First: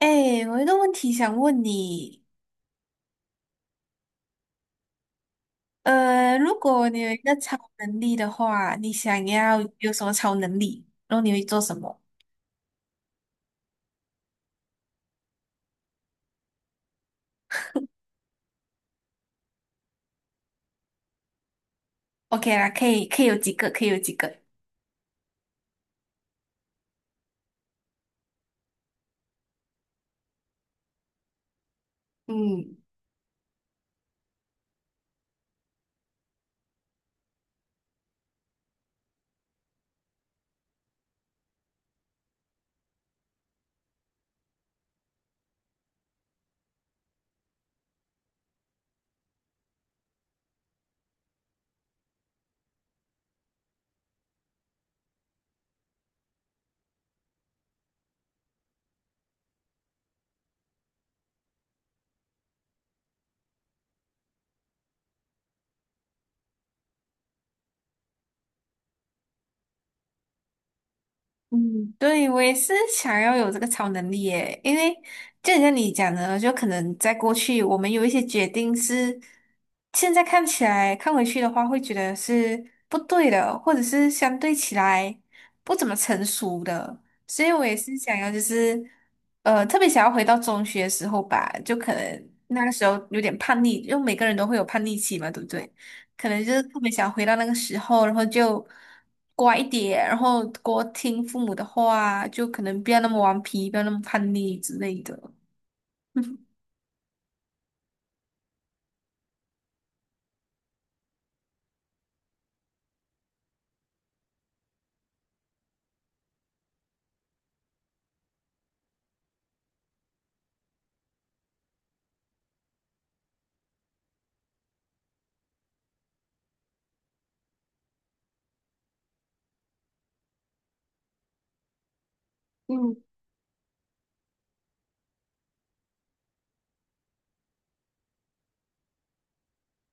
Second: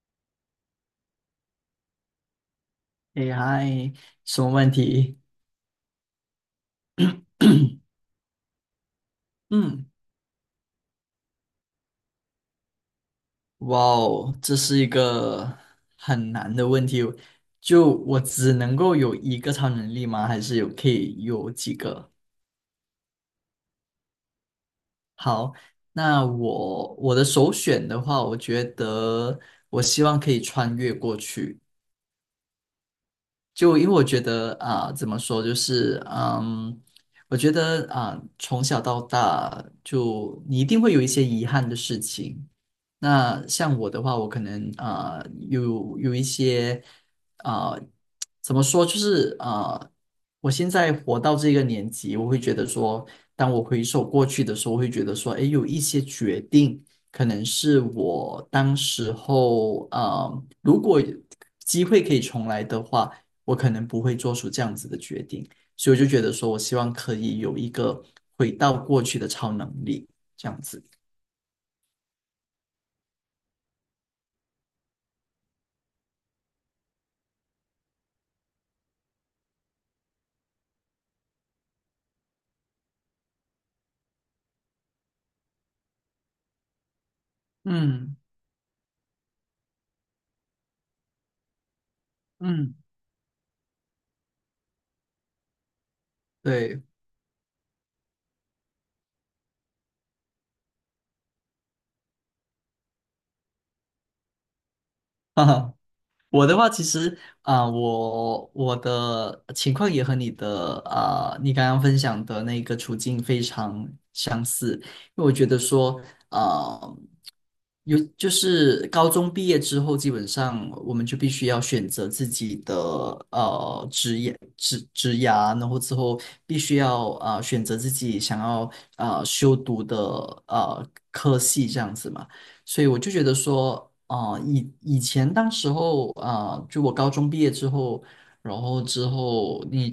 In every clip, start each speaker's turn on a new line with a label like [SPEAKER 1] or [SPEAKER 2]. [SPEAKER 1] 哎，我有一个问题想问你，
[SPEAKER 2] 哎嗨，什么问题？
[SPEAKER 1] 如果你有一个超能力的话，你想要
[SPEAKER 2] 嗯，
[SPEAKER 1] 有什么超能力？然后你会做什么
[SPEAKER 2] 哇哦，这是一个很难的问题。就我只能够有一个超能力吗？还是有可以有几个？
[SPEAKER 1] ？OK 啦，可以，可以有几个，可以有几个。
[SPEAKER 2] 好，那我的首选的话，我觉得我希望可以穿越过去。
[SPEAKER 1] 嗯
[SPEAKER 2] 就因为我觉得怎么说，就是我觉得从小到大，就你一定会有一些遗憾的事情。那像我的话，我可能有一些啊、怎么说，就是我现在活到这个年纪，我会觉得说，当我回首过去的时候，我会觉得说，诶，有一些决定。可能是我当时候，如果机会可以重来的话，我可能不会做出这样子的决定，所以我就觉得说，我希望可以有一个回到过去的超能力，这样子。
[SPEAKER 1] 嗯，对，我也是想要有这个超能力耶，因为就像你讲的，就可能在过去，我们有一些决定是现在看起来看回去的话，会觉得是不对的，或者是相对起来不怎么成熟的，所以我也是想
[SPEAKER 2] 嗯
[SPEAKER 1] 要，就是,特别想要回到中学的时候吧，就可能那个
[SPEAKER 2] 嗯，
[SPEAKER 1] 时候有点叛逆，因为每个人都会有叛逆期嘛，对不对？可能就是特
[SPEAKER 2] 对，
[SPEAKER 1] 别想回到那个时候，然后就乖一点，然后多听父母的话，就可能不要那么顽皮，不要那么叛逆之类的。
[SPEAKER 2] 哈哈。我 的话，其实我的情况也和你的你刚刚分享的那个处境非常相似，因为我觉得说，啊，有就是高中毕业之后，基本上我们就必须要选择自己的职业职涯，然后之后必须要选择自己想要修读的科系这样子嘛。所以
[SPEAKER 1] 嗯
[SPEAKER 2] 我就觉得说，以前当时候就我高中毕业之后，然后之后你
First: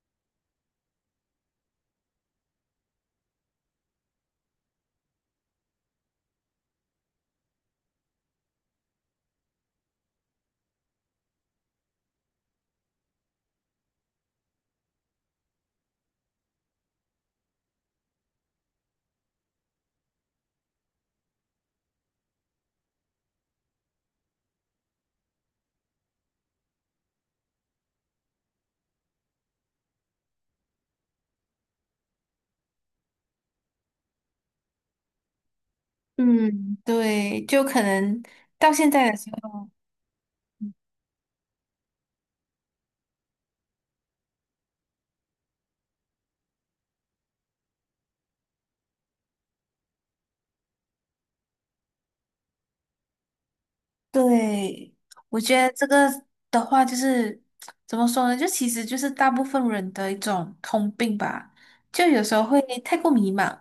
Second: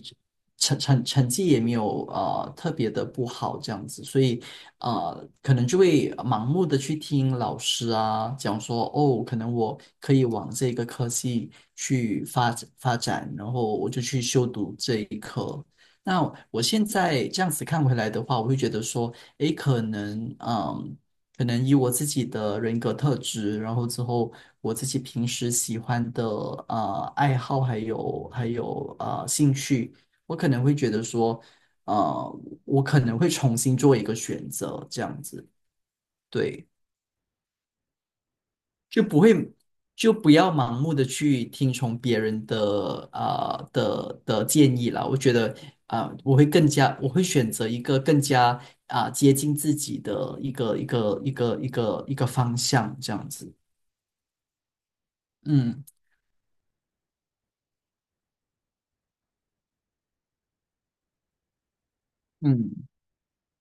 [SPEAKER 2] 成绩也没有特别的不好这样子，所以啊，可能就会盲目的去听老师讲说，哦，可能我可以往这个科系去发展发展，然后我就去修读这一科。那我现在这样子看回来的话，我会觉得说，诶，可能。可能以我自己的人格特质，然后之后我自己平时喜欢的爱好，还有兴趣，我可能会觉得说，我可能会重新做一个选择，这样子，对，
[SPEAKER 1] 嗯，对，就可能到现
[SPEAKER 2] 就
[SPEAKER 1] 在的
[SPEAKER 2] 不
[SPEAKER 1] 时
[SPEAKER 2] 会
[SPEAKER 1] 候。
[SPEAKER 2] 就不要盲目的去听从别人的的建议啦。我觉得我会选择一个更加接近自己的一个方向，这样子。
[SPEAKER 1] 对，我觉得
[SPEAKER 2] 嗯
[SPEAKER 1] 这个的话就是怎么说呢？就其实就是大部分人的一种通病吧，就有时候会
[SPEAKER 2] 嗯
[SPEAKER 1] 太过迷茫，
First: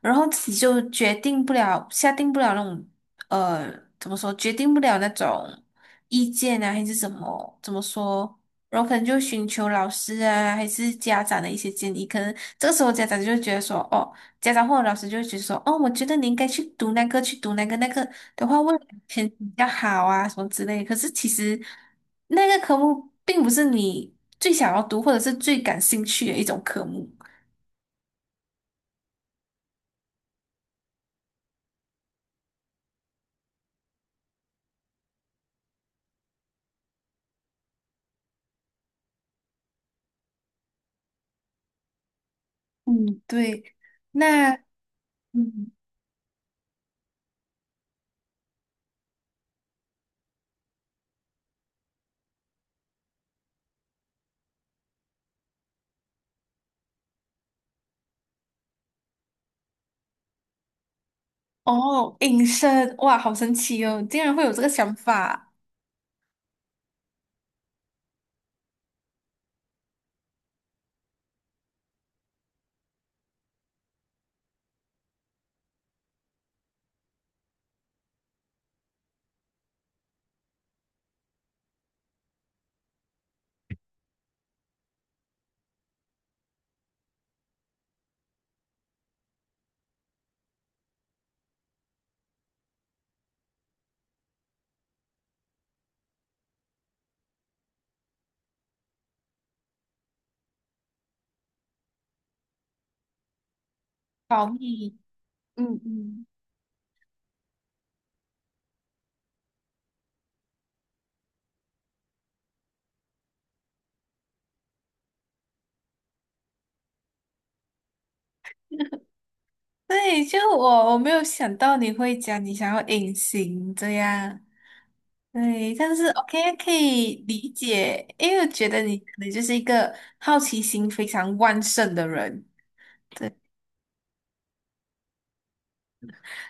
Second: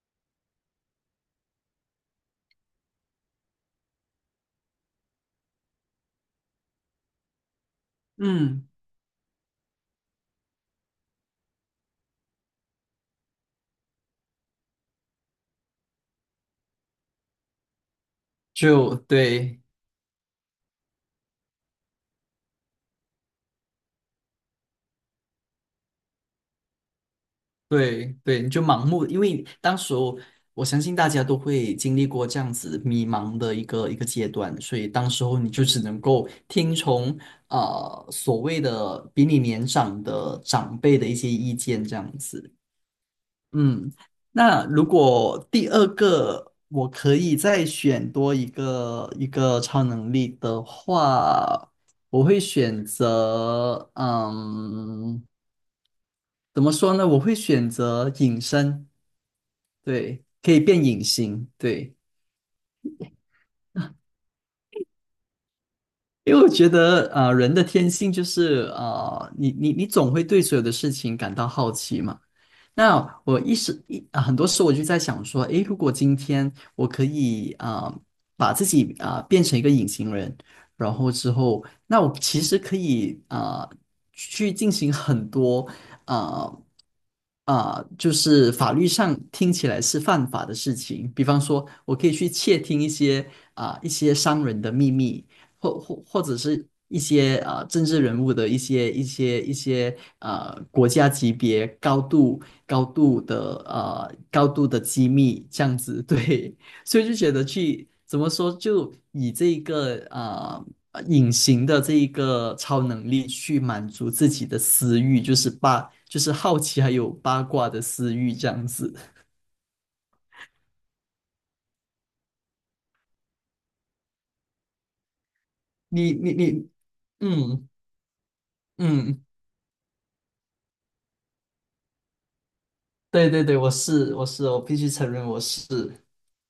[SPEAKER 1] 然后自己就决定不了、下定不了那种呃怎么说，决定不了那种意见啊，还是怎么怎么说？
[SPEAKER 2] 嗯，
[SPEAKER 1] 然后可能就寻求老师啊，还是家长的一些建议。可能这个时候家长就会觉得说，哦，家长或者老师就会觉得说，哦，我觉得你应该去读那个，去读那个那个。的话，未来
[SPEAKER 2] 就
[SPEAKER 1] 前景比
[SPEAKER 2] 对
[SPEAKER 1] 较好啊，什么之类。可是其实那个科目并不是你最想要读或者是最感兴趣的一种科目。
[SPEAKER 2] 对对，你就盲目，因为当时候我相信大家都会经历过这样子迷茫的一个阶段，所以当时候你就只能够听从所谓的比你年长的长辈的一些意见这样子。
[SPEAKER 1] 嗯，对。
[SPEAKER 2] 嗯，
[SPEAKER 1] 那
[SPEAKER 2] 那如果第
[SPEAKER 1] 嗯，
[SPEAKER 2] 二个我可以再选多一个超能力的话，我会选择，怎么说呢？我会选择隐身，对，可以变隐形，对，
[SPEAKER 1] 哦，隐身，哇，好神奇哦，竟然会有这个想法。
[SPEAKER 2] 因为我觉得，人的天性就是，你总会对所有的事情感到好奇嘛。那我一时一啊很多时候我就在想说，诶，如果今天我可以把自己变成一个隐形人，然后之后，那我其实可以去进行很多啊就是法律上听起来是犯法的事情，比方说我可以去窃听一些一些商人的秘密，或者是一些政治人物的一些国家级别
[SPEAKER 1] 保
[SPEAKER 2] 高度的
[SPEAKER 1] 密，
[SPEAKER 2] 机密这样
[SPEAKER 1] 嗯
[SPEAKER 2] 子，
[SPEAKER 1] 嗯。
[SPEAKER 2] 对，所以就觉得去怎么说，就以这一个。隐形的这一个超能力去满足自己的私欲，就是八，就是好奇还有八卦的私欲这样子。
[SPEAKER 1] 对，就我没有想到你会讲你想要隐形这样，对，但是
[SPEAKER 2] 你你
[SPEAKER 1] OK
[SPEAKER 2] 你，
[SPEAKER 1] 可以理
[SPEAKER 2] 嗯
[SPEAKER 1] 解，因为我觉得你可
[SPEAKER 2] 嗯，
[SPEAKER 1] 能就是一个好奇心非常旺盛的人。
[SPEAKER 2] 对
[SPEAKER 1] 对，
[SPEAKER 2] 对对，我是，我必须承认我是。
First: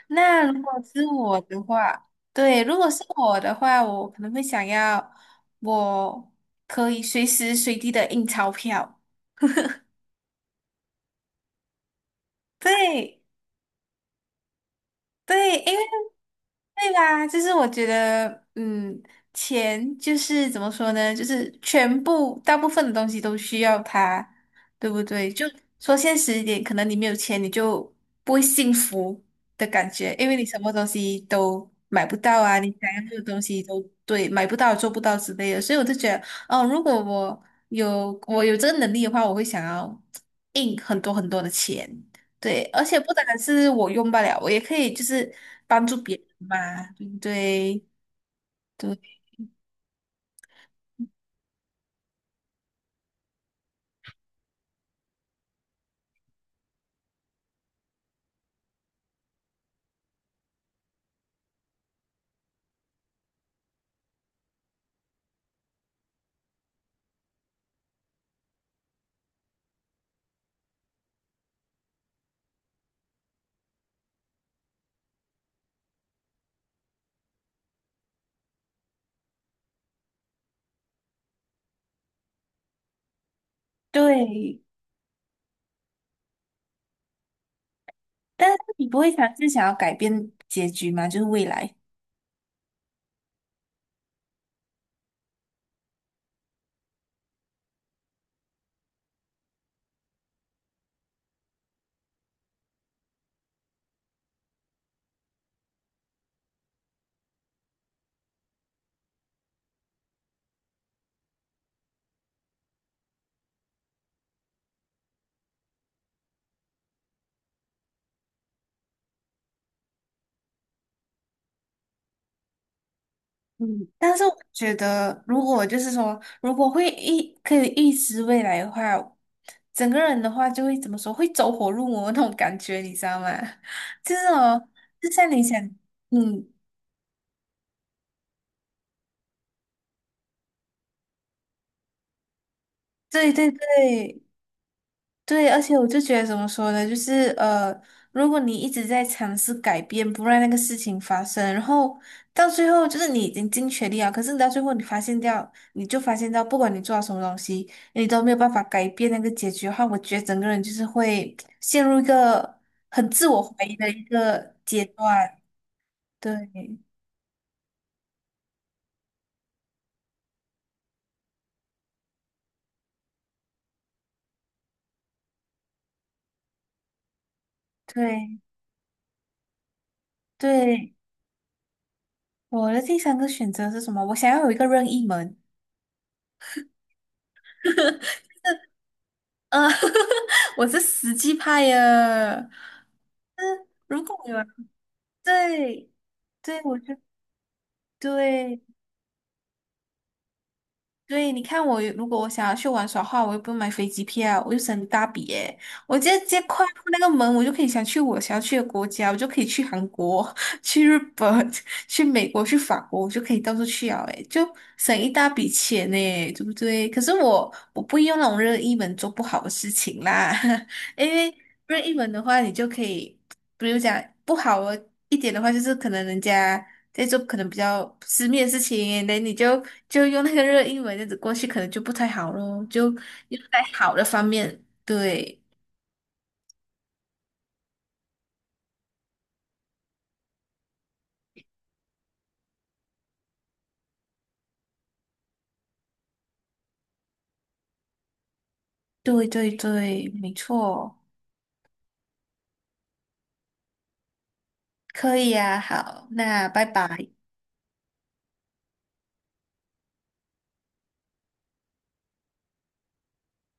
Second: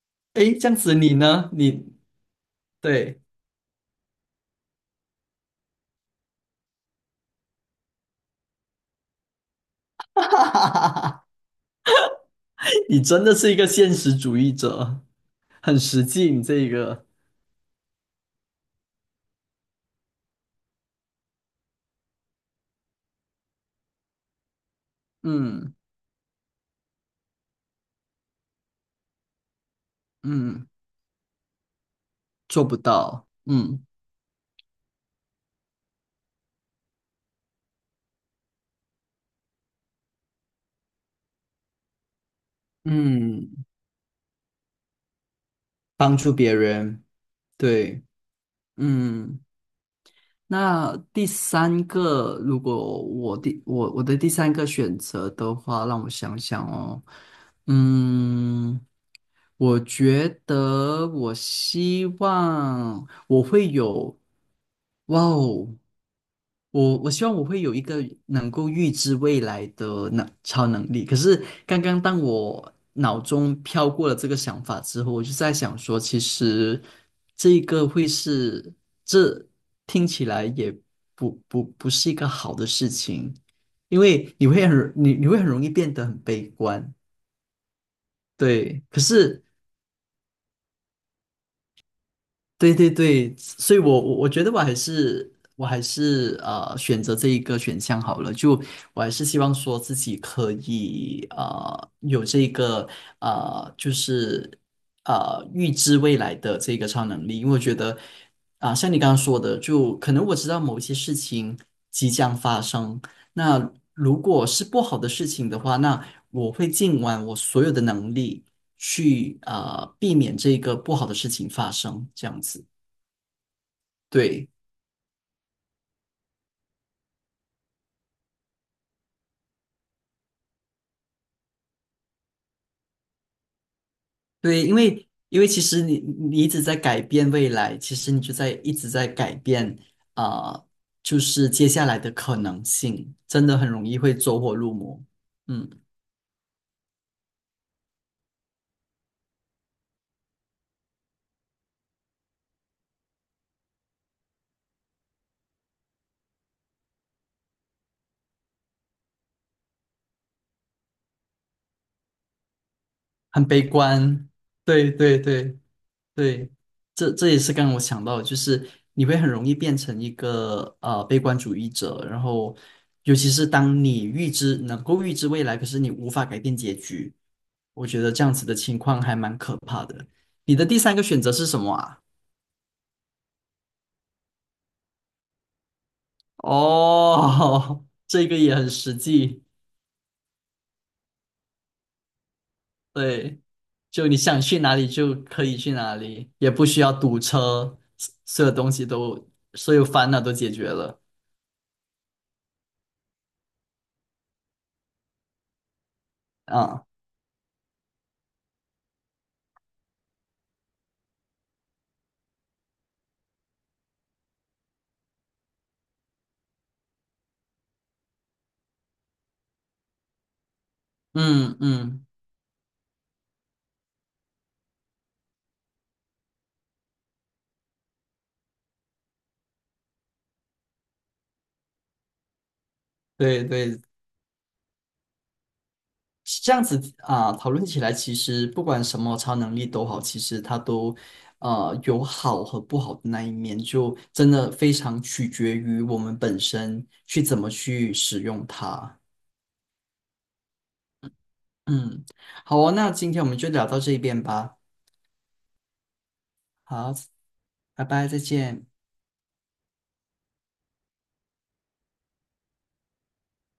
[SPEAKER 1] 那
[SPEAKER 2] 诶，
[SPEAKER 1] 如
[SPEAKER 2] 这
[SPEAKER 1] 果
[SPEAKER 2] 样子
[SPEAKER 1] 是
[SPEAKER 2] 你
[SPEAKER 1] 我
[SPEAKER 2] 呢？
[SPEAKER 1] 的话，对，如果是
[SPEAKER 2] 对，
[SPEAKER 1] 我的话，我可能会想要我可以随时随地的印钞票。
[SPEAKER 2] 你
[SPEAKER 1] 对，
[SPEAKER 2] 真的是一个现实主义者，
[SPEAKER 1] 对，因
[SPEAKER 2] 很
[SPEAKER 1] 为
[SPEAKER 2] 实际。你这一
[SPEAKER 1] 对
[SPEAKER 2] 个，
[SPEAKER 1] 吧？就是我觉得，嗯，钱就是怎么说呢？就是全部大部分的东西都需要它，对不对？就
[SPEAKER 2] 嗯
[SPEAKER 1] 说现实一点，可能你没有钱，你就不会幸福的感觉，因为你什
[SPEAKER 2] 嗯，
[SPEAKER 1] 么东西都买不到啊，
[SPEAKER 2] 做
[SPEAKER 1] 你
[SPEAKER 2] 不
[SPEAKER 1] 想要的
[SPEAKER 2] 到，
[SPEAKER 1] 东西都
[SPEAKER 2] 嗯
[SPEAKER 1] 对买不到、做不到之类的。所以我就觉得，哦，如果我有这个能力的话，我会想要印很多很多的钱。对，而且不单
[SPEAKER 2] 嗯，
[SPEAKER 1] 是我用不了，我也可以就是帮助别
[SPEAKER 2] 帮
[SPEAKER 1] 人
[SPEAKER 2] 助别
[SPEAKER 1] 嘛，
[SPEAKER 2] 人，
[SPEAKER 1] 对不对？
[SPEAKER 2] 对，
[SPEAKER 1] 对
[SPEAKER 2] 嗯。那第三个，如果我的第三个选择的话，让我想想哦，嗯，我觉得我希望我会有，哇哦！我希望我会有一个能够预知未来的超能力。可是刚刚当我脑中飘过了这个想法之后，我就在想说，其实这一个会是这听起来也不是一个好的事情，因为你
[SPEAKER 1] 对，
[SPEAKER 2] 会很你你会很容易变得很悲观。
[SPEAKER 1] 但是
[SPEAKER 2] 对，
[SPEAKER 1] 你不
[SPEAKER 2] 可
[SPEAKER 1] 会尝
[SPEAKER 2] 是
[SPEAKER 1] 试想要改变结局吗？就是未来。
[SPEAKER 2] 对对对，所以我觉得我还是选择这一个选项好了，就我还是希望说自己可以有这个就是预知未来的这个超能力，因为我觉得像你刚刚说的，就可能我知道某一些事情即将发生，那如果是不好的事情的话，那我会尽完我所有的能力。去避免这个不好的事情发生，这样子。
[SPEAKER 1] 嗯，但是我
[SPEAKER 2] 对
[SPEAKER 1] 觉得，如果就是说，如果会预可以预知未来的话，整个人的话就会怎么说，会走火入魔那种感觉，你知道吗？就是哦，
[SPEAKER 2] 对，因为
[SPEAKER 1] 就像
[SPEAKER 2] 因
[SPEAKER 1] 你
[SPEAKER 2] 为
[SPEAKER 1] 想，
[SPEAKER 2] 其实你
[SPEAKER 1] 嗯，
[SPEAKER 2] 一直在改变未来，其实你就在一直在改变啊、呃就是接下来的可能性，
[SPEAKER 1] 对
[SPEAKER 2] 真
[SPEAKER 1] 对
[SPEAKER 2] 的很容易会
[SPEAKER 1] 对，
[SPEAKER 2] 走火入魔。
[SPEAKER 1] 对，而
[SPEAKER 2] 嗯，
[SPEAKER 1] 且我就觉得怎么说呢，就是,如果你一直在尝试改变，不让那个事情发生，然后到最后就是你已经尽全力啊，可是你到最后你发现掉，你就发现到，不管你做了什么东西，你都没有办法改变那个结局的话，我觉得整个人就是会陷入一个很自我
[SPEAKER 2] 很悲
[SPEAKER 1] 怀疑的一
[SPEAKER 2] 观。
[SPEAKER 1] 个阶
[SPEAKER 2] 对对
[SPEAKER 1] 段。
[SPEAKER 2] 对。
[SPEAKER 1] 对
[SPEAKER 2] 对，这这也是刚刚我想到的就是你会很容易变成一个悲观主义者，然后尤其是当你预知能够预知未来，可是你无法改变结局，我觉得这样
[SPEAKER 1] 对
[SPEAKER 2] 子的情况还蛮可怕的。你的第
[SPEAKER 1] 对，
[SPEAKER 2] 三个选择是什么啊？
[SPEAKER 1] 我的第三个选择是什么？我想要有一个任意门。
[SPEAKER 2] 哦，这个也很实际，
[SPEAKER 1] 嗯，我是实际派呀。
[SPEAKER 2] 对，
[SPEAKER 1] 如
[SPEAKER 2] 就
[SPEAKER 1] 果
[SPEAKER 2] 你
[SPEAKER 1] 有
[SPEAKER 2] 想去哪里就可以去
[SPEAKER 1] 对
[SPEAKER 2] 哪里，也
[SPEAKER 1] 对，
[SPEAKER 2] 不需要堵车，所所有
[SPEAKER 1] 对
[SPEAKER 2] 东西都所有烦恼都解决了
[SPEAKER 1] 对，你看我如果我想要去玩耍的话，我又不用买飞机票，我又省一大笔耶。我直接跨过
[SPEAKER 2] 啊，
[SPEAKER 1] 那个门，我就可以想去我想要去的国家，我就可以去韩国、去日本、去美国、去法国，我就可以到处去啊，哎，就省一大笔钱呢，对不对？可是我不用那种任意门做不好的事情啦，因为
[SPEAKER 2] 嗯
[SPEAKER 1] 任意
[SPEAKER 2] 嗯。
[SPEAKER 1] 门的话，你就可以，比如讲不好的一点的话，就是可能人家。在做可能比较私密的事情，那你就就用那个热英文这样子过去，可能就不太好咯，就用
[SPEAKER 2] 对
[SPEAKER 1] 在
[SPEAKER 2] 对
[SPEAKER 1] 好的方面。对，
[SPEAKER 2] 这样子啊、讨论起来，其实不管什么超能力都好，其实它都有好和不好的那一面，就真的非常取决于我们本身去怎么去使用它。
[SPEAKER 1] 对对对，没错，
[SPEAKER 2] 嗯，好哦，那今天我们就聊到这边吧。
[SPEAKER 1] 可以呀。好，那拜
[SPEAKER 2] 好，
[SPEAKER 1] 拜。
[SPEAKER 2] 拜拜，再见。